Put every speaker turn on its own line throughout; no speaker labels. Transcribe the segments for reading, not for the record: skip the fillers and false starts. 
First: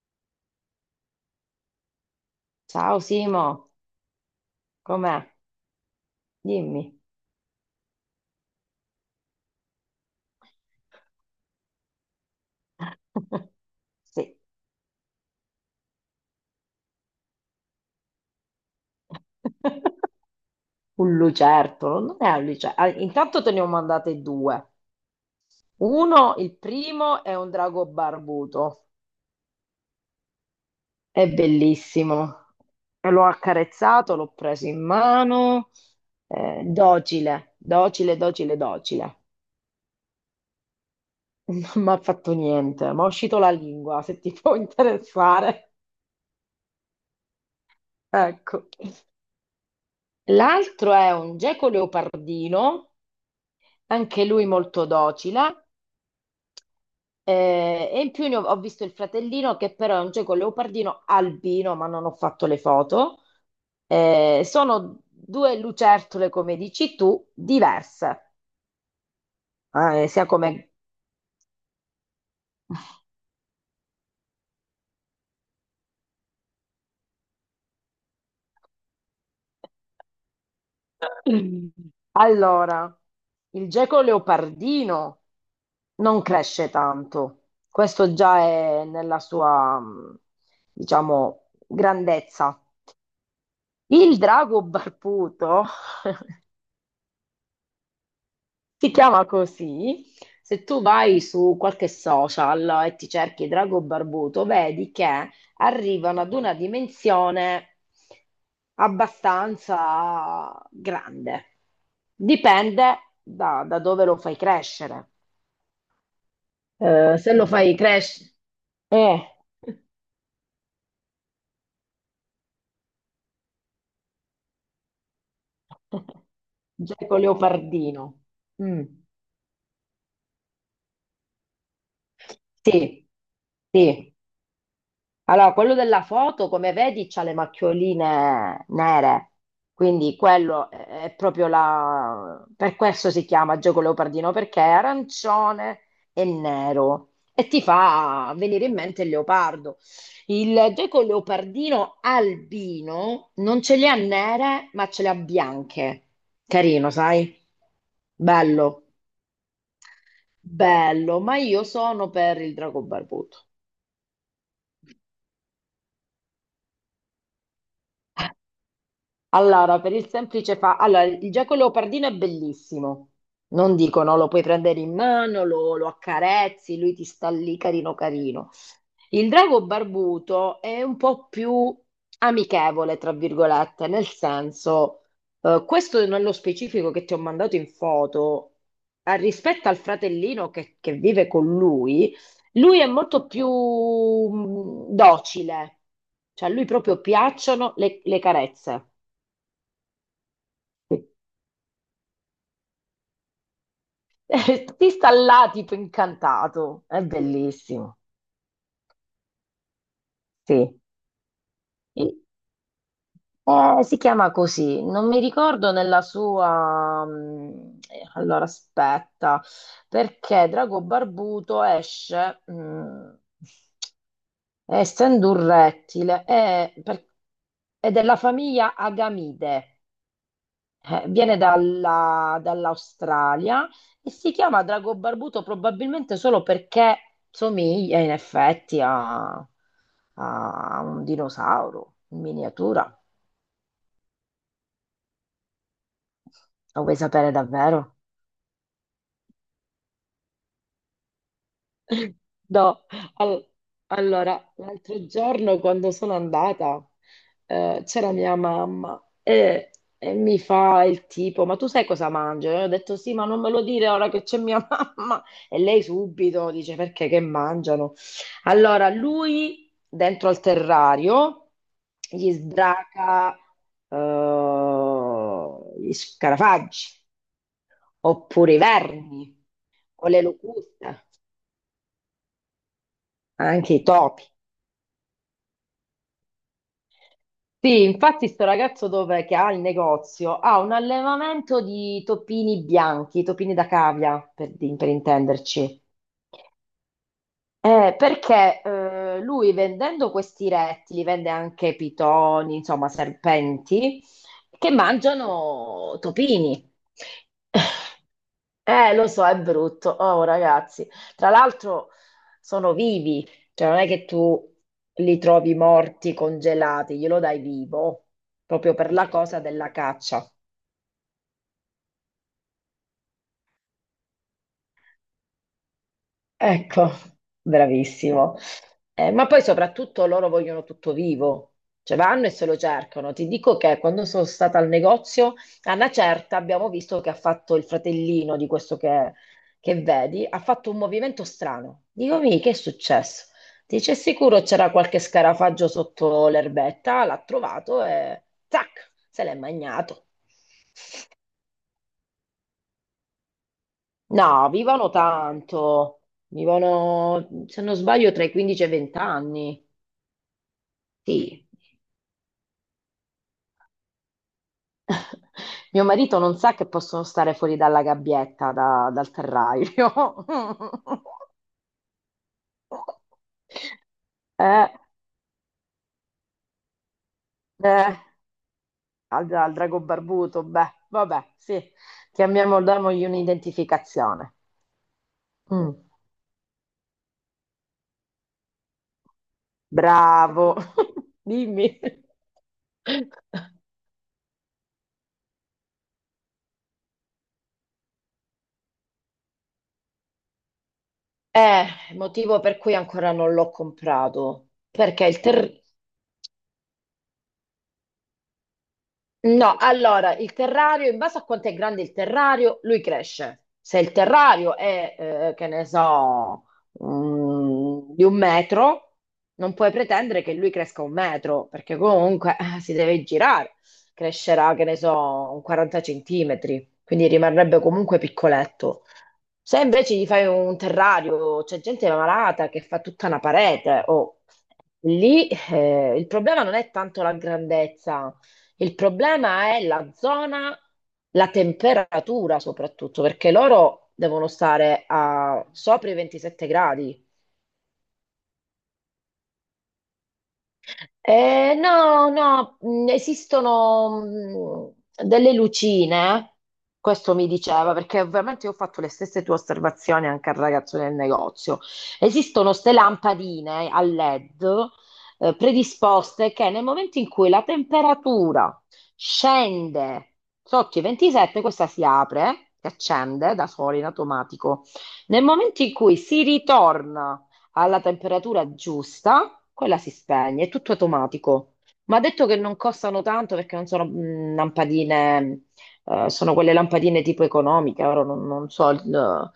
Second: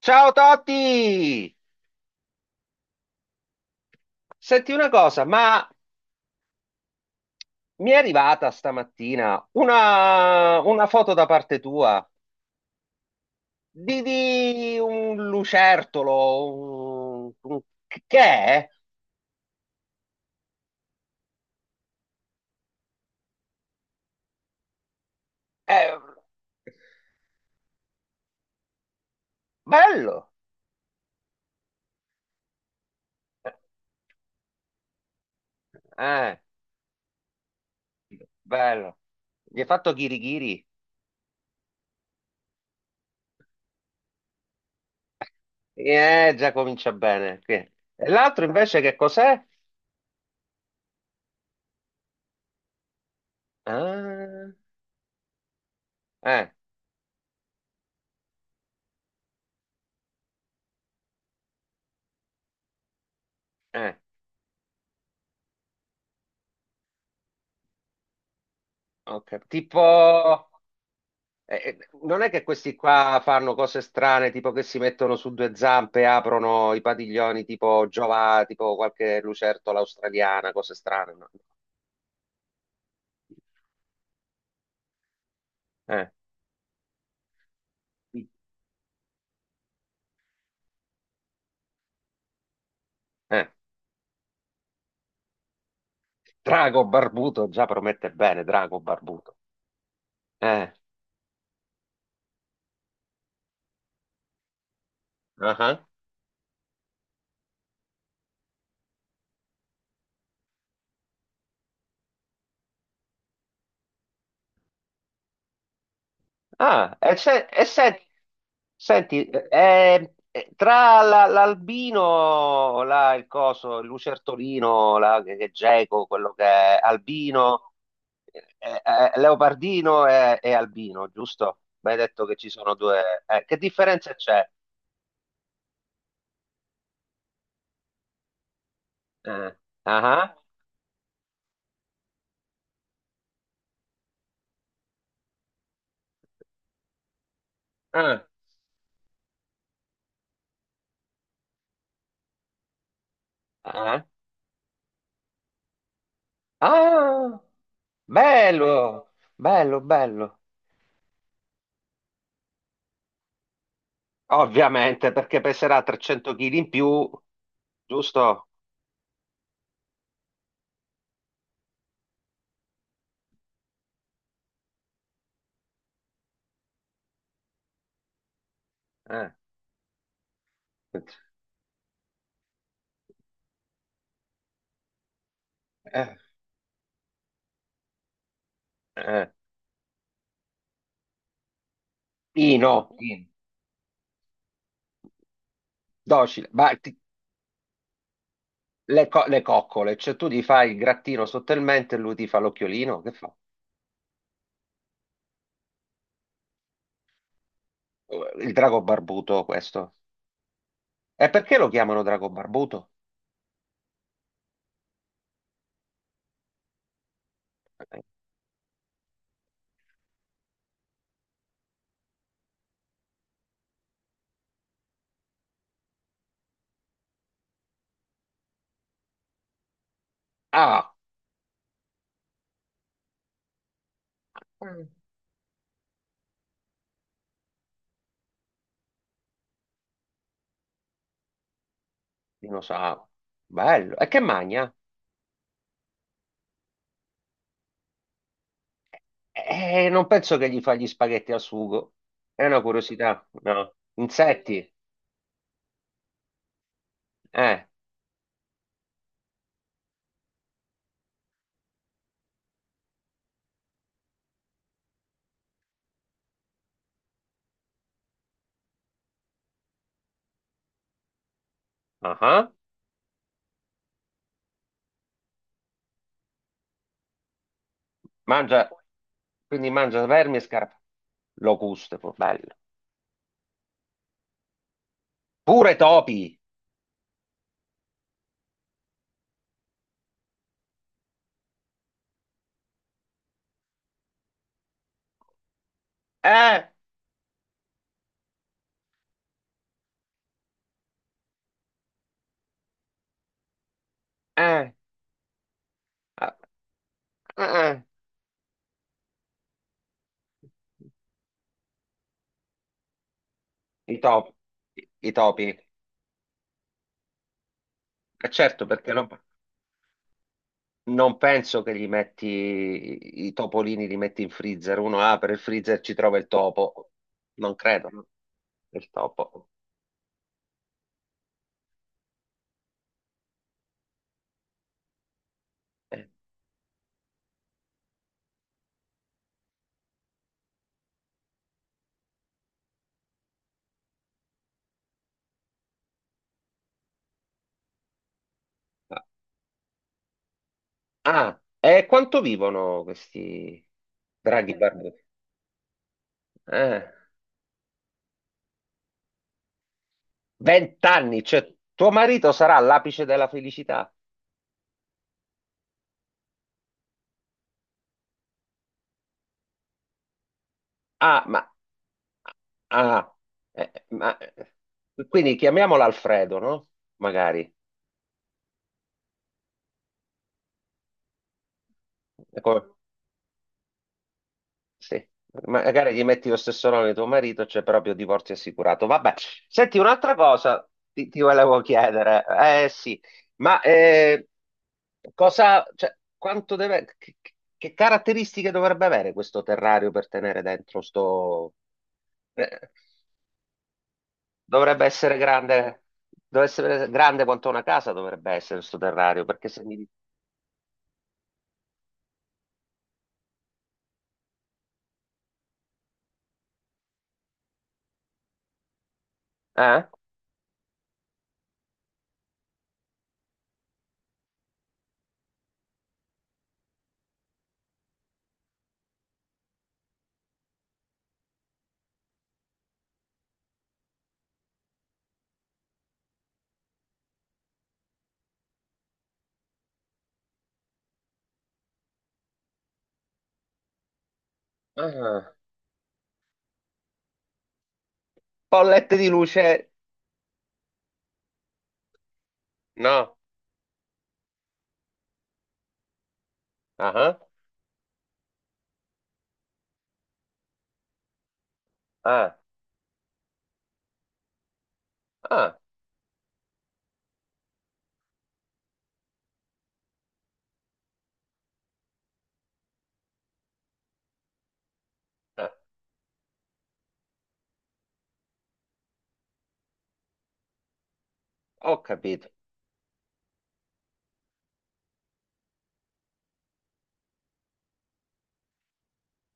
Ciao Totti!
Ciao Simo,
Senti una
com'è?
cosa, ma
Dimmi.
mi è arrivata stamattina una foto da parte tua di,
Sì.
di un lucertolo, che è?
Un lucertolo, non è un lucertolo. Intanto te ne ho mandate due.
Eh,
Uno, il primo, è un drago barbuto.
bello,
È bellissimo. E l'ho accarezzato, l'ho preso in mano.
eh,
Docile, docile, docile,
bello.
docile.
Gli hai fatto ghirigiri?
Non mi ha fatto niente, mi è uscito la lingua, se ti può interessare.
Già comincia bene. E l'altro
Ecco.
invece che cos'è?
L'altro è un geco leopardino. Anche lui
Ah,
molto docile.
eh,
E in più ho visto il fratellino che però è un geco leopardino albino, ma non ho fatto le foto.
eh,
Sono due lucertole, come dici tu, diverse,
ok.
sia
Tipo...
come...
Non è che questi qua fanno cose strane, tipo che si mettono su due zampe, aprono i padiglioni tipo Giova, tipo qualche lucertola australiana, cose strane, no?
Allora, il geco leopardino
Eh,
non cresce tanto, questo già è nella sua, diciamo, grandezza.
eh.
Il drago barbuto.
Drago barbuto già promette bene, drago
Si chiama
barbuto.
così. Se
Eh.
tu vai su qualche social e ti cerchi Drago Barbuto, vedi che
Ah, ah.
arrivano ad una dimensione abbastanza grande. Dipende da dove lo fai crescere.
Ah, e,
Se lo fai crescere... Eh,
senti, l'albino, là, il coso, il lucertolino, là, che è geco, quello che è
Geco
albino,
Leopardino.
eh, eh,
Mm.
leopardino e albino, giusto? Mi hai detto che ci sono due.
Sì,
Eh, che
sì.
differenza c'è?
Allora, quello della foto, come vedi, c'ha le macchioline nere,
Eh,
quindi
ah,
quello è proprio la... Per questo si chiama gioco leopardino, perché è arancione e nero e ti
ah,
fa venire in mente il leopardo. Il gioco leopardino albino non
ah,
ce le ha
ah,
nere, ma ce le ha bianche. Carino, sai?
ah,
Bello,
bello, bello, bello.
bello, ma io sono per il drago barbuto.
Ovviamente, perché peserà 300 kg in più, giusto?
Allora, per il semplice fa... Allora, il gecko leopardino è bellissimo. Non dico, no, lo puoi prendere in mano, lo accarezzi, lui ti sta lì carino carino. Il
Eh.
drago barbuto è un
Eh,
po' più amichevole, tra virgolette, nel senso, questo nello specifico che ti ho mandato in foto,
eh.
rispetto al fratellino che vive con lui,
Pino,
lui è
Pino.
molto più docile,
Docile,
cioè a lui proprio piacciono le carezze.
le coccole, cioè tu gli fai il grattino sottotalmente e lui ti fa l'occhiolino, che fa?
Ti sta là tipo incantato, è bellissimo,
Il drago barbuto questo.
sì.
E perché lo chiamano
E-
drago barbuto?
si chiama così, non mi ricordo nella sua...
Eh,
Allora aspetta, perché Drago Barbuto esce, essendo un rettile, è della famiglia Agamide.
Ah,
Viene dall'Australia e si chiama
mm,
drago barbuto probabilmente solo perché somiglia in effetti a, a un dinosauro in miniatura.
dinosauro, bello. E che magna?
Lo vuoi sapere davvero?
Non penso che gli fa gli spaghetti al sugo. È una
No,
curiosità,
al-
no?
allora,
Insetti?
l'altro giorno quando sono andata
Eh,
c'era mia mamma e mi fa il tipo, ma tu sai cosa mangio? E ho detto sì, ma non me lo dire ora che c'è mia mamma. E lei subito dice perché che mangiano? Allora, lui dentro al terrario
ah,
gli
ah.
sbraca gli scarafaggi oppure i
Mangia,
vermi
quindi mangia
o le
vermi e scarpe.
locuste,
Locuste, poi, bello.
anche i topi.
Pure topi!
Sì, infatti sto ragazzo che ha il negozio ha un allevamento di topini bianchi, topini da cavia, per intenderci.
Eh,
Perché lui vendendo questi rettili, vende anche pitoni, insomma serpenti, che
eh,
mangiano
eh,
topini.
eh, eh.
Lo so, è brutto. Oh, ragazzi. Tra l'altro sono vivi, cioè non è
I
che
topi,
tu
i
li
topi.
trovi morti, congelati, glielo dai vivo,
Certo,
proprio
perché
per
non,
la cosa della caccia.
non penso che gli metti i topolini, li metti in freezer. Uno apre il freezer, ci trova il topo.
Ecco,
Non credo, no?
bravissimo.
Il
Ma poi
topo.
soprattutto loro vogliono tutto vivo, cioè vanno e se lo cercano. Ti dico che quando sono stata al negozio, a una
Eh,
certa abbiamo visto che ha fatto il fratellino di che vedi, ha fatto un movimento strano. Dico, mi, che è successo? Dice, sicuro c'era qualche scarafaggio sotto l'erbetta, l'ha trovato e zac,
Ah,
se l'è magnato.
ah, e quanto vivono questi
No,
draghi
vivono
barbuti?
tanto,
Eh,
vivono, se non sbaglio, tra i 15 e i 20 anni.
vent'anni,
Sì.
cioè tuo marito sarà all'apice della felicità.
Mio marito non sa che possono stare fuori dalla gabbietta, dal terrario.
Ah, ma ah, ma,
Eh,
quindi chiamiamola Alfredo, no? Magari.
eh, al drago barbuto, beh, vabbè, sì,
È
chiamiamolo,
come-
damogli un'identificazione.
sì.
Mm,
Magari gli metti lo stesso nome di tuo marito, c'è proprio divorzio assicurato. Vabbè, senti, un'altra
bravo,
cosa ti volevo
dimmi.
chiedere. Eh sì, ma cosa, cioè, quanto deve, che caratteristiche dovrebbe avere questo terrario per tenere dentro sto...
Eh, Motivo per
Eh,
cui ancora non l'ho comprato,
dovrebbe
perché
essere
il terrario...
grande, dovrebbe essere grande quanto una casa dovrebbe essere sto terrario, perché
No,
se mi...
allora il terrario, in base a quanto è grande il terrario, lui cresce. Se il terrario è, che ne so, di un metro, non puoi
Eh?
pretendere che lui cresca un metro, perché comunque si deve girare. Crescerà, che ne so, un 40 centimetri, quindi rimarrebbe comunque piccoletto. Se invece gli fai un terrario, c'è gente malata che fa tutta una parete, o lì il problema non è tanto la grandezza, il problema è la zona, la temperatura soprattutto, perché loro devono stare
Ah,
a sopra i 27 gradi.
bollette di luce?
No, no,
No.
esistono delle lucine, questo
Ah,
mi diceva, perché ovviamente io ho fatto le stesse tue osservazioni anche al ragazzo del negozio.
ah,
Esistono ste lampadine a LED,
ah,
predisposte che nel momento in cui la temperatura scende sotto i 27, questa si apre, si accende da sola in automatico. Nel
ah,
momento in cui si ritorna alla temperatura giusta, quella si spegne, è tutto automatico.
ho
Ma ha detto
capito.
che non costano tanto perché non sono lampadine, sono quelle lampadine tipo economiche, ora non so. il-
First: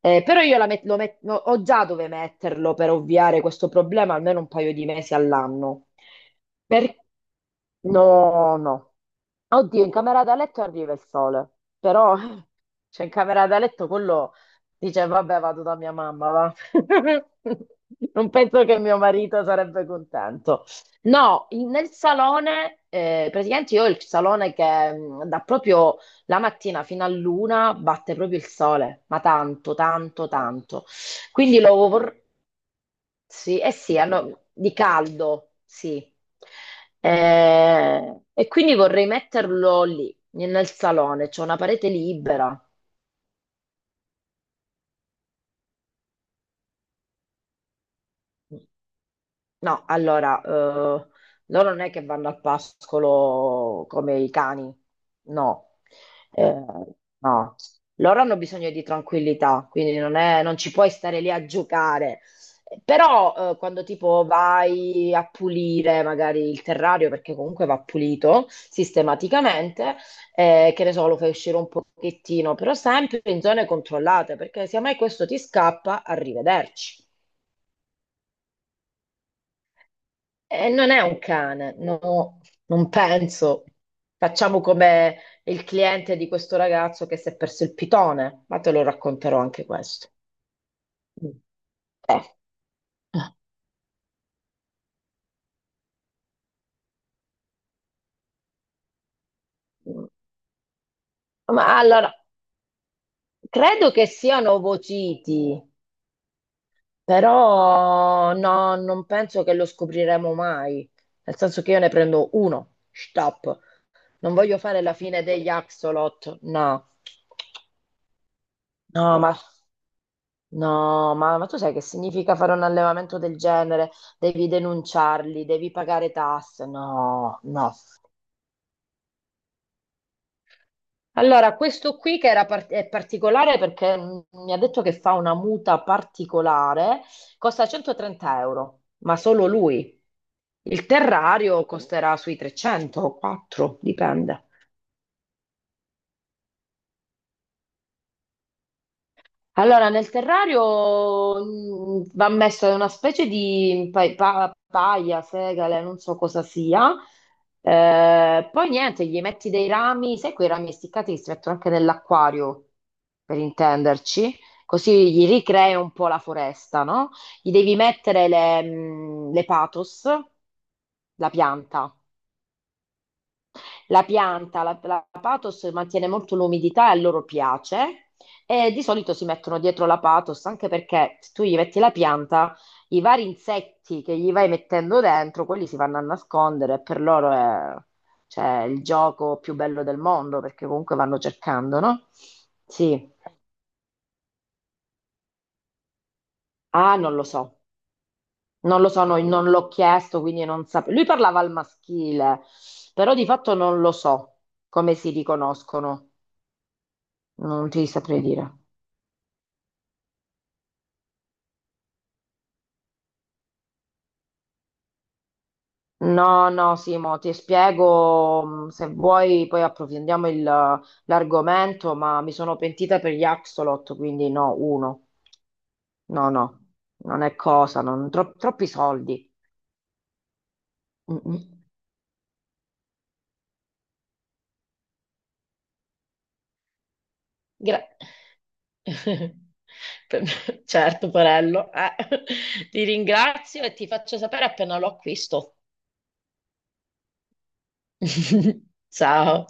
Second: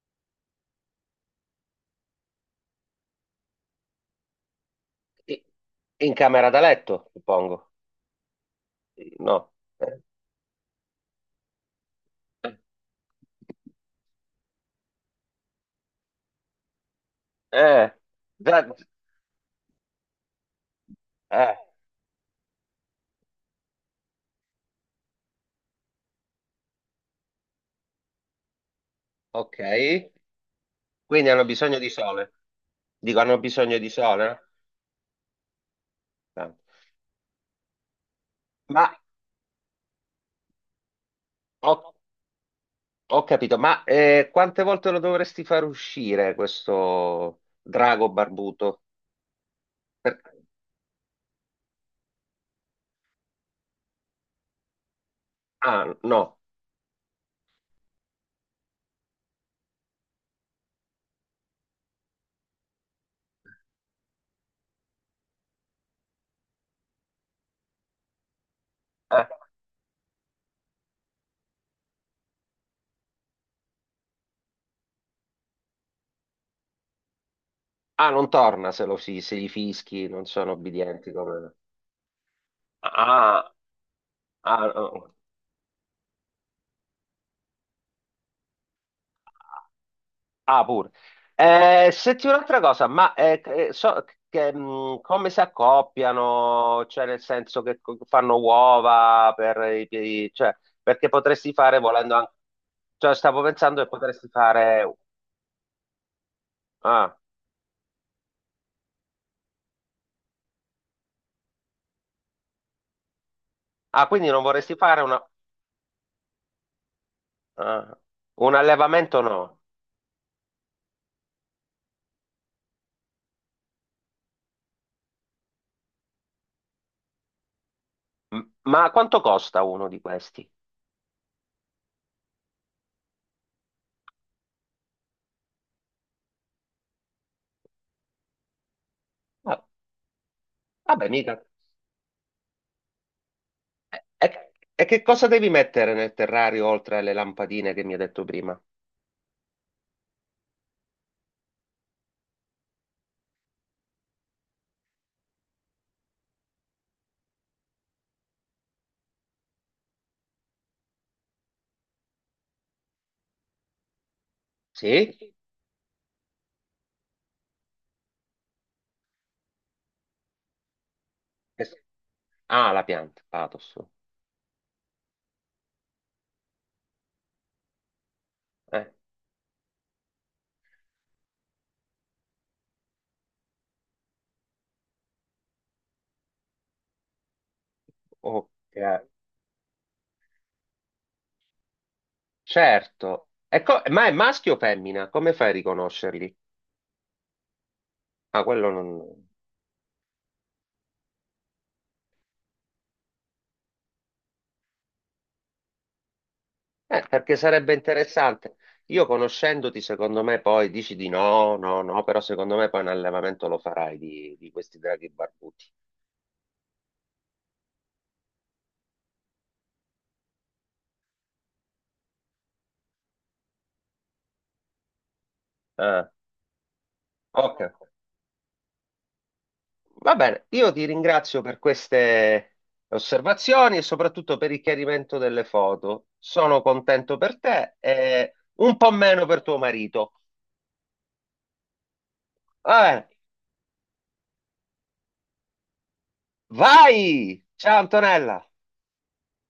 eh, eh, Però io la met- lo met- no, ho già dove metterlo per ovviare questo problema almeno un paio di mesi
I-
all'anno.
In camera da
Per-
letto, suppongo.
No, no.
No.
Oddio, in
Eh,
camera da letto arriva il sole, però cioè in camera da letto quello dice vabbè vado da mia mamma, va.
eh,
Non penso
da-
che mio marito sarebbe contento. No,
eh,
nel salone, praticamente io ho il salone che da proprio la mattina fino all'una batte proprio il sole, ma tanto,
ok.
tanto, tanto.
Quindi hanno
Quindi lo,
bisogno di
vor-
sole. Dico, hanno
sì, eh
bisogno di
sì, hanno
sole,
di caldo, sì.
no?
E quindi
Ma
vorrei metterlo lì, nel salone, c'è una
ho,
parete libera.
ho capito, ma quante volte lo dovresti far uscire questo drago barbuto?
No, allora, loro non è che vanno al pascolo come i cani, no.
Ah, no.
Eh, no, loro hanno bisogno di tranquillità, quindi non ci puoi stare lì a giocare. Però, quando tipo vai a pulire magari il terrario, perché comunque va pulito
Eh.
sistematicamente, che ne so, lo fai uscire un pochettino, però sempre in zone controllate, perché se mai questo ti scappa, arrivederci.
Ah, non torna se, se gli fischi non sono
Non è
obbedienti
un
come...
cane, no, non
Ah,
penso. Facciamo
ah, oh.
come il cliente di questo ragazzo che si è perso il pitone, ma te lo racconterò anche
Ah,
questo.
ah, pure.
Mm. Eh.
Senti un'altra cosa, ma so che, come si accoppiano? Cioè, nel senso che fanno uova per i piedi, cioè, perché potresti
Ma
fare
allora,
volendo anche... Cioè, stavo pensando che
credo che
potresti
siano
fare...
ovociti,
Ah,
però no, non penso che lo scopriremo mai. Nel senso che io ne prendo uno, stop.
ah, quindi
Non
non
voglio
vorresti
fare la
fare una...
fine degli axolot, no.
Ah, un
No,
allevamento,
ma
no.
no, ma tu sai che significa fare un allevamento del genere? Devi denunciarli, devi pagare tasse. No, no.
Ma quanto costa uno di questi?
Allora, questo qui è particolare perché mi ha detto che fa una muta particolare, costa 130 euro, ma solo
Ah,
lui. Il
vabbè, mica.
terrario costerà sui 300 o 4,
E,
dipende.
e che cosa devi mettere nel terrario oltre alle lampadine che mi hai detto prima?
Allora, nel terrario va messa una specie di paia, segale, non so cosa sia. Poi niente, gli metti dei rami, sai quei rami essiccati che si mettono anche nell'acquario, per intenderci. Così
Sì?
gli ricrei un po' la foresta, no? Gli devi mettere le patos, la
Es-
pianta.
Ah, la pianta, pathos.
La pianta, la pathos mantiene molto l'umidità e a loro piace e di
Eh,
solito si mettono dietro la pathos anche perché se tu gli metti la pianta, i vari insetti che gli vai mettendo dentro, quelli si vanno a nascondere e per loro è cioè,
ok,
il gioco più bello del mondo perché comunque vanno cercando, no? Sì,
certo. E ma è maschio o femmina? Come fai a riconoscerli?
ah, non lo so,
Ah, quello
no,
non...
non l'ho chiesto, quindi non sapevo. Lui parlava al maschile, però di fatto non lo so come si riconoscono,
Perché
non
sarebbe
ti saprei dire.
interessante. Io conoscendoti, secondo me, poi dici di no, no, no, però secondo me poi un allevamento lo farai di questi draghi barbuti.
No, no, Simo, ti spiego, se vuoi poi approfondiamo l'argomento, ma mi sono pentita per gli Axolot, quindi no, uno.
Ah,
No, no, non è
ok.
cosa, troppi soldi.
Va bene, io ti
Mm,
ringrazio
mm.
per queste osservazioni e soprattutto per il chiarimento delle foto. Sono contento per te
Gra-
e un po' meno per tuo marito.
Certo, Porello, eh.
Va
Ti
bene,
ringrazio e ti faccio sapere appena lo acquisto.
vai! Ciao Antonella!
Ciao.